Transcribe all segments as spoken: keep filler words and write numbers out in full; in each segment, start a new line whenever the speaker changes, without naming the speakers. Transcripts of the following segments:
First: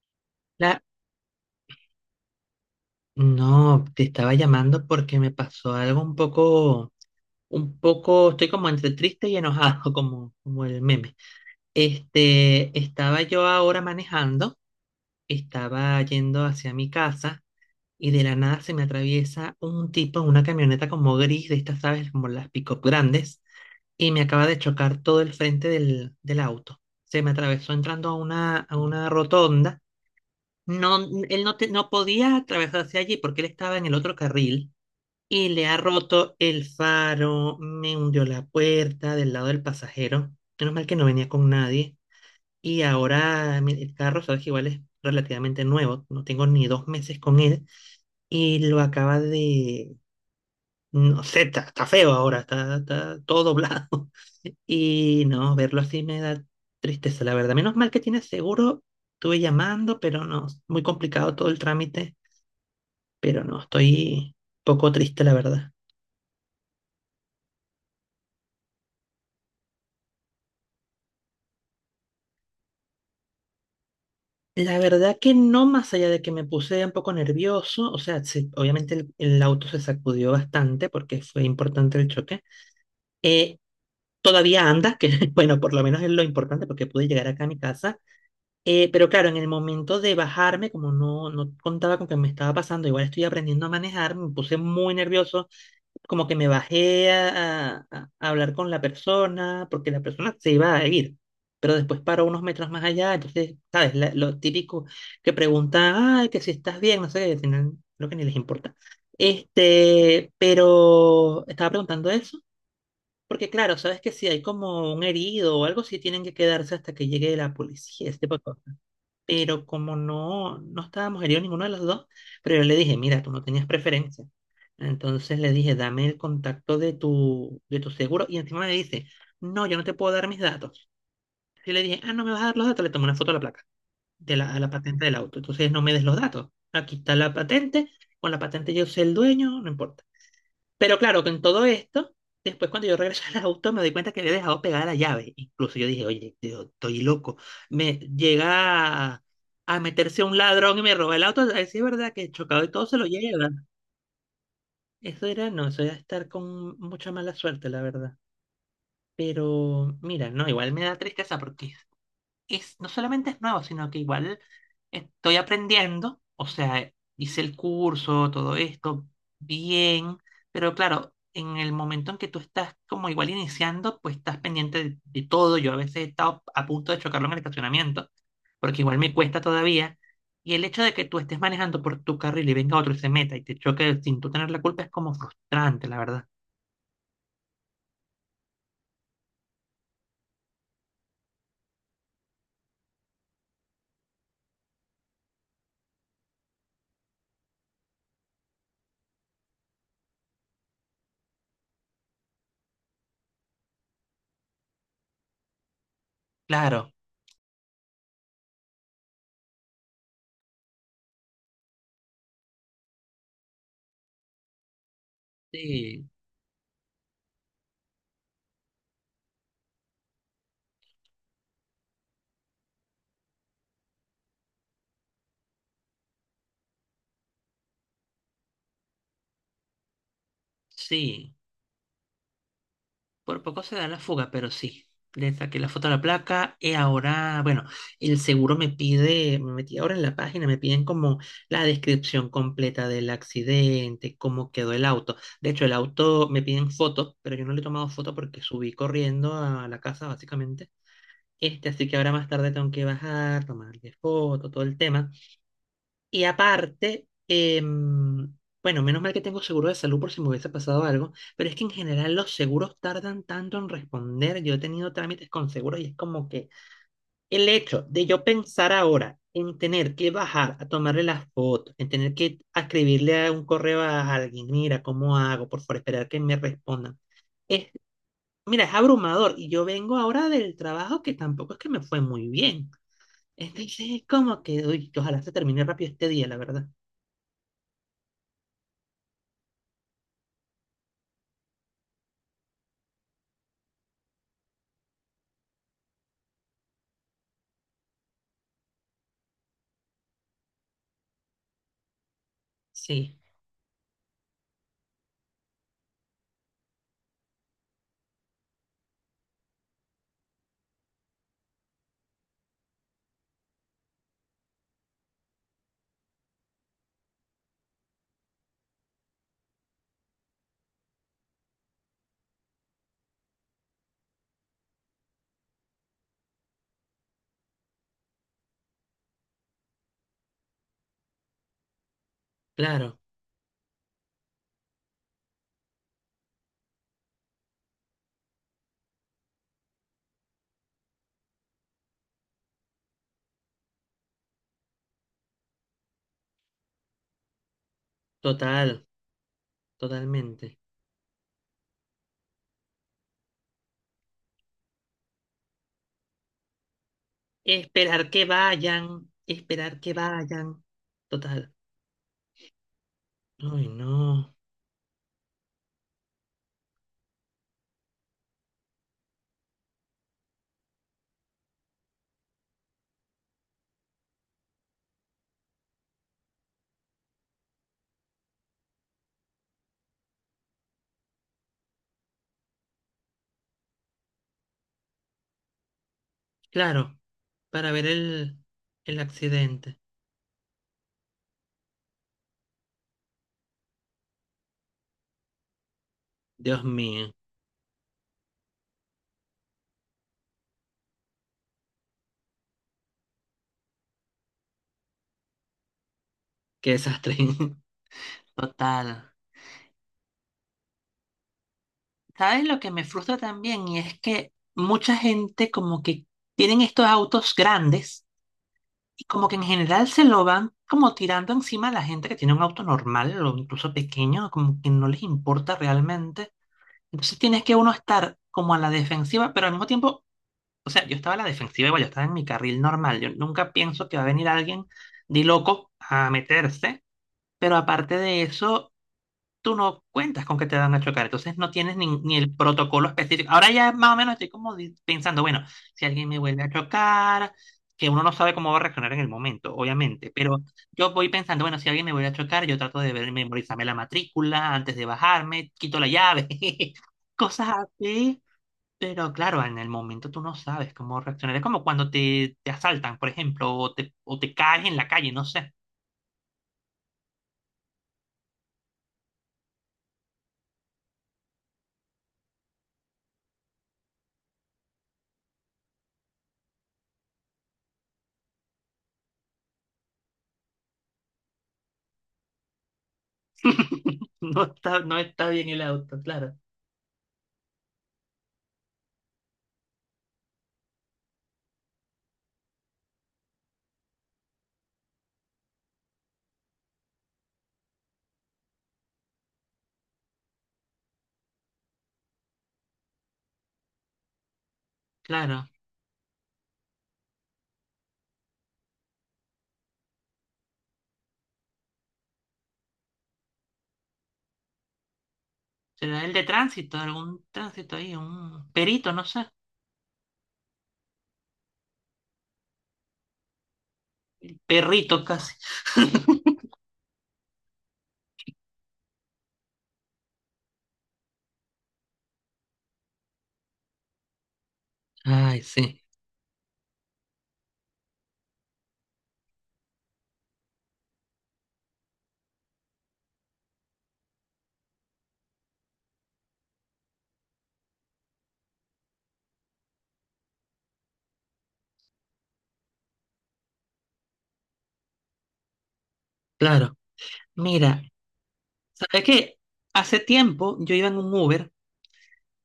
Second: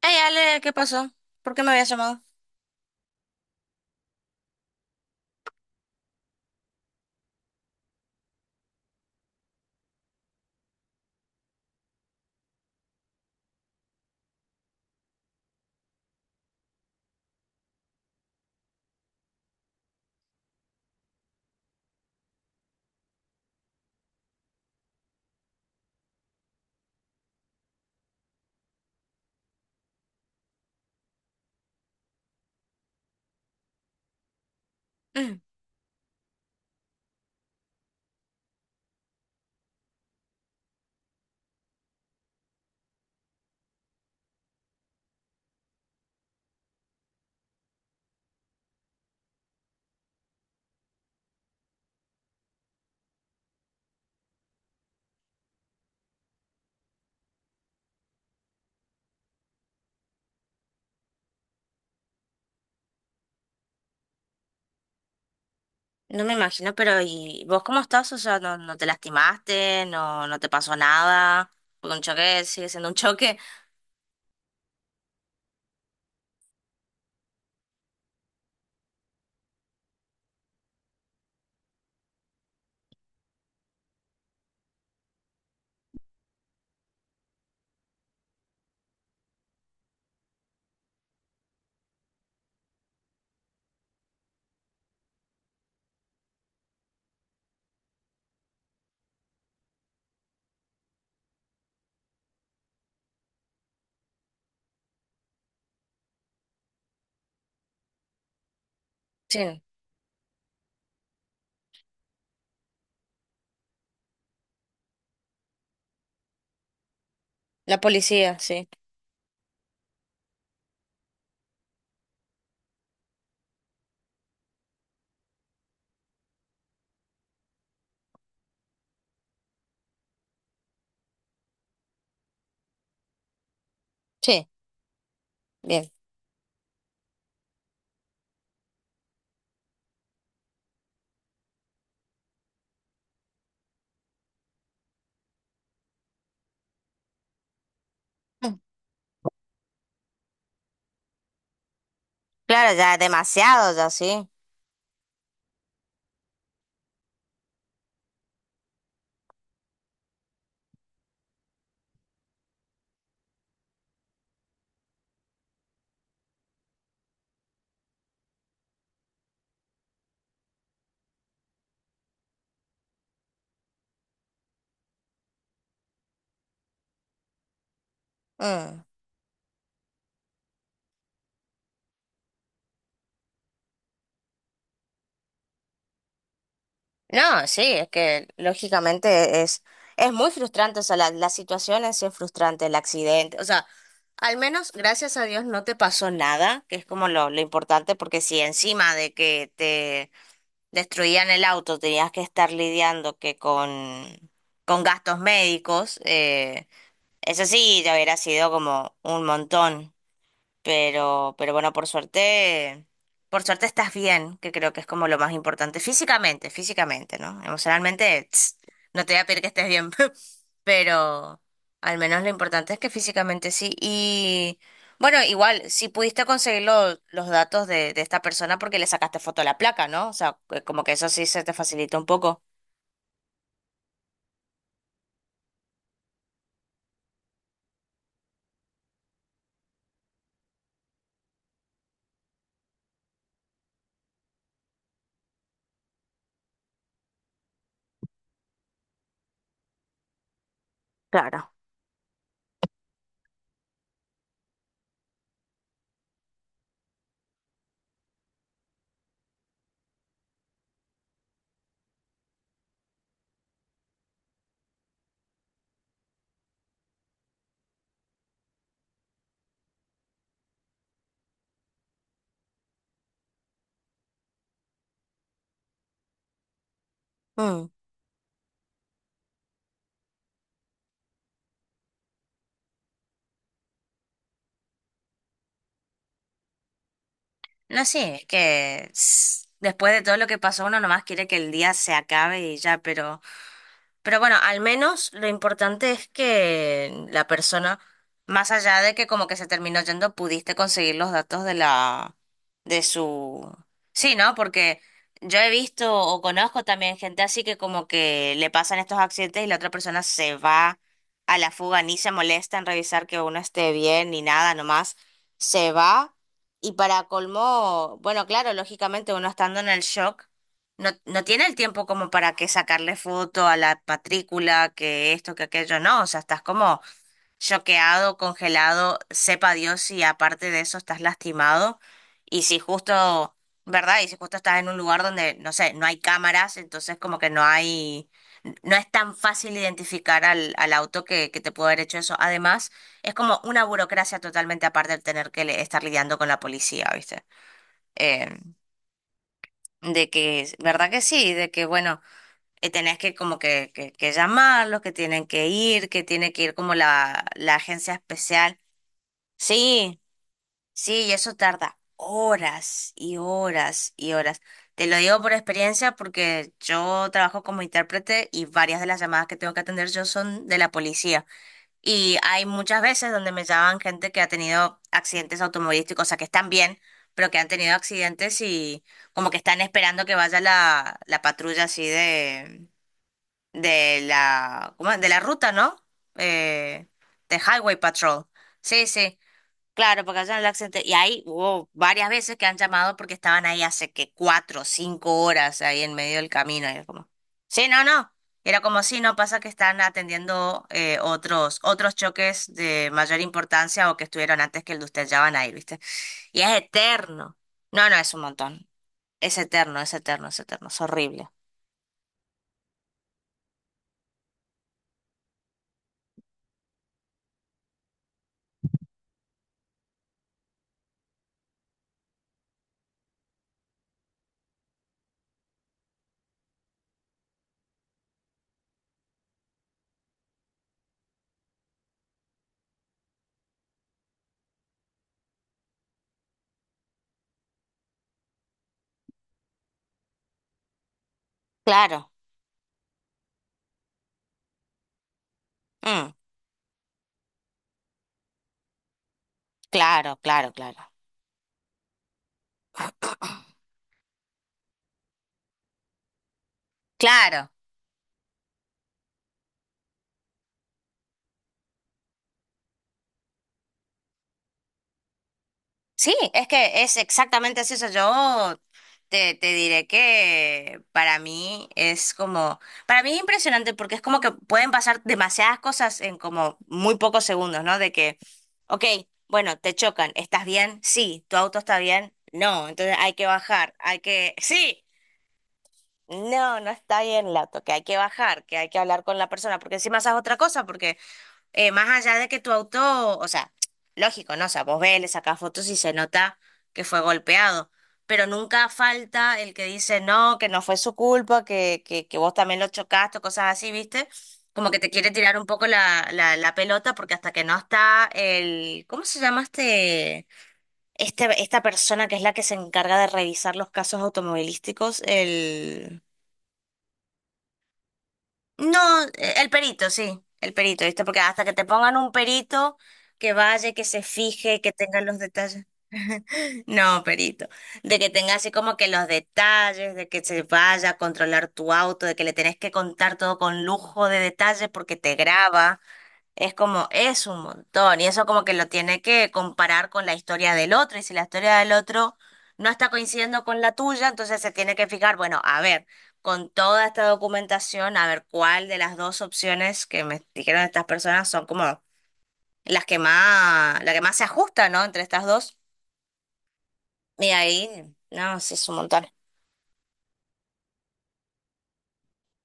Hey Ale, ¿qué
La-
pasó? ¿Por qué me habías llamado?
No, te estaba llamando porque me pasó algo un poco, un poco, estoy como entre triste y enojado, como, como el meme. Este, estaba yo ahora manejando, estaba yendo hacia mi casa y de la nada se me atraviesa un tipo en una camioneta como gris, de estas, ¿sabes? Como las pick-up grandes, y me acaba de chocar todo el frente del, del auto. Se me atravesó entrando a una, a una rotonda. No, él no, te- no podía atravesarse allí porque él estaba en el otro carril
Mm,
y le ha roto el faro, me hundió la puerta del lado del pasajero. Menos mal que no venía con nadie. Y ahora mi- el carro, sabes que igual es relativamente nuevo, no tengo ni dos meses con él y lo acaba de... No sé, está, está feo ahora, está, está todo doblado. Y no, verlo así me da tristeza, la verdad. Menos mal que tiene seguro. Estuve llamando, pero no, muy complicado todo el trámite, pero no, estoy poco triste, la verdad.
no me imagino, pero ¿y vos cómo estás? O sea, ¿no, no te lastimaste? ¿No, no te pasó nada? Porque un choque sigue siendo un choque.
La verdad que no, más allá de que me puse un poco nervioso, o sea, se- obviamente el, el auto se sacudió bastante porque fue importante el choque. Eh, todavía anda, que bueno, por lo menos es lo importante porque pude llegar acá a mi casa. Eh, pero claro, en el momento de bajarme, como no, no contaba con que me estaba pasando, igual estoy aprendiendo a manejar, me puse muy nervioso, como que me bajé a, a- a hablar con la persona, porque la persona se iba a ir, pero después paró unos metros más allá, entonces, ¿sabes? La- lo típico que pregunta, ay, que si estás bien, no sé, al final creo que ni les importa.
Sí,
Este, pero estaba preguntando eso, porque claro, sabes que si hay como un herido o algo, sí tienen que quedarse hasta que llegue la
la
policía, este
policía,
poco,
sí.
pero como no, no estábamos heridos ninguno de los dos, pero yo le dije, mira, tú no tenías preferencia. Entonces le dije, dame el contacto de tu, de tu seguro. Y encima me dice, no, yo no te puedo dar mis datos. Y le dije, ah, no me vas a dar los datos. Le tomé una foto a la placa, de
Sí,
la, a la patente del auto. Entonces no
bien.
me des los datos. Aquí está la patente. Con la patente yo soy el dueño, no importa. Pero claro, con todo esto, después cuando yo regresé al auto me doy cuenta que había dejado pegada la llave. Incluso yo dije, oye, yo estoy loco. Me
Mm.
llega a, meterse un ladrón y me roba el auto. A ver si es verdad que chocado y
Claro,
todo
ya
se lo lleva.
demasiado, ya sí.
Eso era, no, eso era estar con mucha mala suerte, la verdad. Pero mira, no, igual me da tristeza porque es, no solamente es nuevo, sino que igual estoy aprendiendo, o sea, hice el curso, todo esto, bien, pero claro, en el momento en que tú estás como igual iniciando, pues estás pendiente de, de todo. Yo a veces he estado a punto de chocarlo en el estacionamiento, porque
Mm.
igual me cuesta todavía. Y el hecho de que tú estés manejando por tu carril y venga otro y se meta y te choque sin tú tener la culpa es como frustrante, la verdad.
No, sí, es que lógicamente es, es muy frustrante, o sea, la, la situación es sí es frustrante, el accidente, o sea, al menos gracias a Dios no te pasó nada, que es como lo, lo importante, porque si encima de que te destruían el auto, tenías que estar lidiando que con, con gastos médicos, eh,
Claro,
eso sí, ya hubiera sido como un montón. Pero, pero bueno, por suerte, por suerte estás bien, que creo que es como lo más importante.
sí,
Físicamente, físicamente, ¿no? Emocionalmente, tss, no te voy a pedir que estés bien, pero al menos lo importante es que físicamente sí. Y bueno, igual, si pudiste conseguir lo- los datos de, de esta persona porque le sacaste foto a la placa, ¿no? O sea, que como que eso sí
sí.
se te facilita un poco.
Por poco se da la fuga, pero sí. Le saqué la foto a la placa y ahora, bueno, el seguro me pide, me metí ahora en la página, me piden como la descripción completa del accidente, cómo quedó el auto. De hecho, el auto me piden fotos, pero yo no le he tomado foto porque subí corriendo a la casa, básicamente.
Claro.
Este, así que ahora más tarde tengo que bajar, tomarle foto, todo el tema. Y aparte, em, bueno, menos mal que tengo seguro de salud por si me hubiese pasado algo, pero es que en general los seguros tardan tanto en responder. Yo he tenido trámites con seguros y es como que el hecho de yo pensar ahora en tener que bajar a tomarle las fotos, en tener que a escribirle a un correo a alguien, mira, ¿cómo hago? Por favor, esperar que me respondan.
Mm.
Es, mira, es abrumador y yo vengo ahora del trabajo que tampoco es que me fue muy bien. Entonces es como que, uy, que ojalá se termine rápido este día, la verdad.
No, sí, es que tss, después de todo lo que pasó, uno nomás quiere que el día se acabe y ya, pero... Pero bueno, al menos lo importante es que la persona, más allá de que como que se terminó yendo, pudiste conseguir los datos de la, de
Sí.
su... Sí, ¿no? Porque yo he visto o conozco también gente así que como que le pasan estos accidentes y la otra persona se va a la fuga, ni se molesta en revisar que uno esté bien ni nada, nomás se va. Y para colmo, bueno, claro, lógicamente uno estando en el shock. No, no tiene el tiempo como para que sacarle foto a la matrícula, que esto, que aquello, no. O sea, estás como choqueado, congelado, sepa Dios si aparte de eso estás lastimado. Y si
Claro,
justo, ¿verdad? Y si justo estás en un lugar donde, no sé, no hay cámaras, entonces como que no hay, no es tan fácil identificar al, al auto que, que te pudo haber hecho eso. Además, es como una burocracia totalmente aparte el tener que le- estar lidiando con la policía, ¿viste? Eh,
total,
de que,
totalmente.
¿verdad que sí? De que, bueno, eh, tenés que como que, que, que llamarlos, que tienen que ir, que tiene que ir como la, la agencia
Esperar que
especial.
vayan, esperar que
Sí,
vayan,
sí, y eso
total.
tarda horas y
Ay
horas y
no.
horas. Te lo digo por experiencia porque yo trabajo como intérprete y varias de las llamadas que tengo que atender yo son de la policía. Y hay muchas veces donde me llaman gente que ha tenido accidentes automovilísticos, o sea, que están bien, pero que han tenido accidentes y como que están esperando que vaya la, la patrulla así de de la, ¿cómo es? De la ruta, ¿no? Eh,
Claro,
de
para
Highway
ver
Patrol.
el,
Sí,
el
sí,
accidente.
claro, porque allá en el accidente. Y ahí hubo varias veces que han llamado porque estaban ahí hace que cuatro o cinco horas ahí en medio del
Dios
camino. Y era como,
mío,
sí, no, no. Era como, sí, no pasa que están atendiendo eh, otros, otros choques de mayor importancia o que estuvieron antes que el de usted, ya van a ir, ¿viste? Y es
qué desastre.
eterno. No, no, es un montón.
Total.
Es eterno, es eterno, es eterno. Es horrible.
¿Sabes lo que me frustra también? Y es que mucha gente como que tienen estos autos grandes y como que en general se lo van como tirando encima a la gente que tiene un auto normal o incluso pequeño, como que no les importa realmente. Entonces tienes que uno estar como a la defensiva, pero al mismo tiempo, o sea, yo estaba a la defensiva igual, yo estaba en mi carril normal. Yo nunca pienso que va a venir alguien de loco a meterse, pero aparte de eso, tú no cuentas con que te van a chocar, entonces no tienes ni,
Claro.
ni el protocolo específico. Ahora ya más o menos estoy como di- pensando, bueno, si alguien
Mm,
me vuelve a chocar, que uno no sabe cómo va a reaccionar en el momento, obviamente,
claro,
pero
claro, claro.
yo voy pensando, bueno, si alguien me vuelve a chocar, yo trato de ver- memorizarme la matrícula antes de bajarme, quito la llave, cosas
Claro,
así. Pero claro, en el momento tú no sabes cómo reaccionar. Es como cuando te, te asaltan, por ejemplo, o te, o te caes en la calle, no sé.
sí, es que es exactamente así. Eso. Yo te, te diré que para mí es como, para mí es impresionante porque es como que pueden pasar demasiadas cosas en como muy pocos segundos, ¿no? De que, ok, bueno, te chocan, ¿estás bien? Sí, ¿tu auto está bien? No, entonces hay que bajar, hay que,
No está,
sí,
no está bien el auto, claro.
no, no está bien el auto, que hay que bajar, que hay que hablar con la persona, porque encima esa es otra cosa, porque eh, más allá de que tu auto, o sea, lógico, ¿no? O sea, vos ves, le sacás fotos y se nota que fue golpeado, pero nunca falta el que dice, no, que no fue su culpa, que, que, que vos también lo chocaste, o cosas así, ¿viste? Como que te quiere tirar un
Claro.
poco la, la, la pelota porque hasta que no está el, ¿cómo se llama este? Este, esta persona que es la que se encarga de revisar los casos automovilísticos, el
Será el de tránsito, algún tránsito ahí, un perito,
no,
no sé.
eh, el perito, sí, el perito, ¿viste? Porque hasta que te pongan un perito que vaya, que se fije, que tenga
Perrito
los
casi.
detalles. No, perito. De que tenga así como que los detalles, de que se vaya a controlar tu auto, de que le tenés que contar todo con lujo de detalles porque te
Ay,
graba.
sí,
Es como, es un montón, y eso como que lo tiene que comparar con la historia del otro, y si la historia del otro no está coincidiendo con la tuya, entonces se tiene que fijar, bueno, a ver, con toda esta documentación, a ver cuál de las dos opciones que me dijeron estas personas son como las que más, la que más se ajusta, ¿no? Entre estas dos.
claro.
Y
Mira,
ahí, no, sí, es un
¿sabes
montón.
qué? Hace tiempo yo iba en un Uber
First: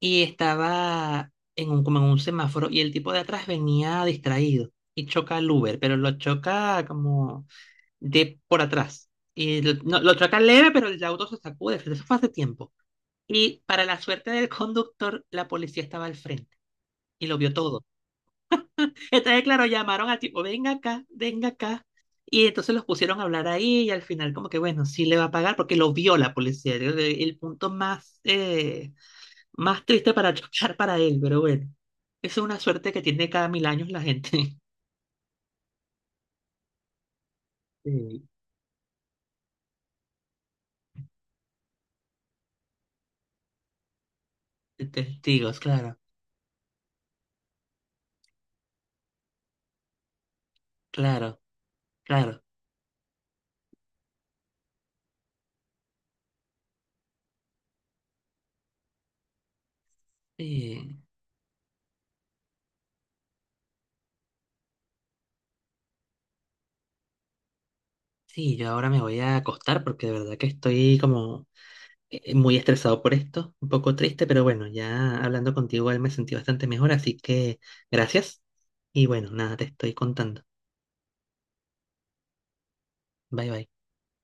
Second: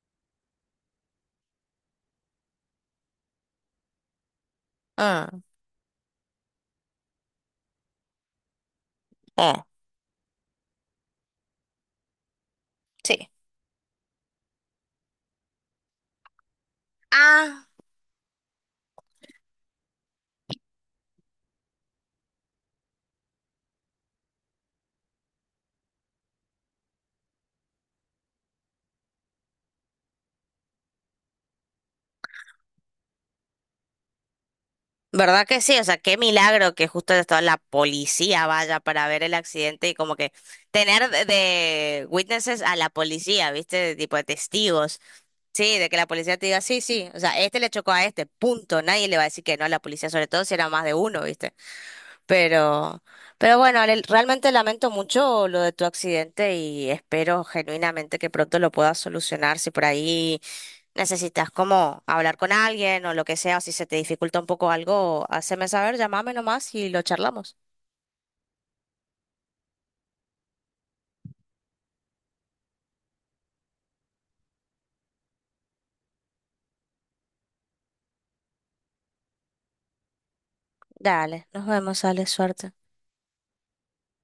y estaba en un, como en un semáforo y el tipo de atrás venía distraído y choca
Mm,
el Uber, pero lo choca como de por atrás.
eh,
Y lo, no, lo choca leve, pero el auto se sacude. Eso fue hace tiempo.
sí.
Y para la suerte del conductor, la policía estaba al frente y lo vio
Ah,
todo. Entonces, claro, llamaron a tipo, venga acá, venga acá. Y entonces los pusieron a hablar ahí y al final como que, bueno, sí le va a pagar porque lo vio la policía. El, el punto más, eh, más triste para chocar para él, pero bueno, eso es una suerte que tiene cada mil años la gente.
¿verdad que sí? O sea, qué milagro que justo toda la
Sí.
policía vaya para ver el accidente y como que tener de, de witnesses a la policía, ¿viste? De tipo de
De
testigos.
testigos,
Sí, de que
claro,
la policía te diga, sí, sí, o sea, este le chocó a este, punto. Nadie le va a decir que no a la policía, sobre todo si era más de uno,
claro,
¿viste?
claro.
Pero, pero bueno, Ale, realmente lamento mucho lo de tu accidente y espero genuinamente que pronto lo puedas solucionar. Si por ahí
Sí,
necesitas como hablar con alguien o lo que sea, o si se te dificulta un poco algo, haceme saber, llámame nomás y lo charlamos.
sí, yo ahora me voy a acostar porque de verdad que estoy como eh, muy estresado por esto, un poco triste, pero bueno, ya hablando contigo él me sentí bastante mejor, así que gracias. Y bueno, nada, te estoy contando.
Dale, nos vemos, Ale, suerte.
Bye bye.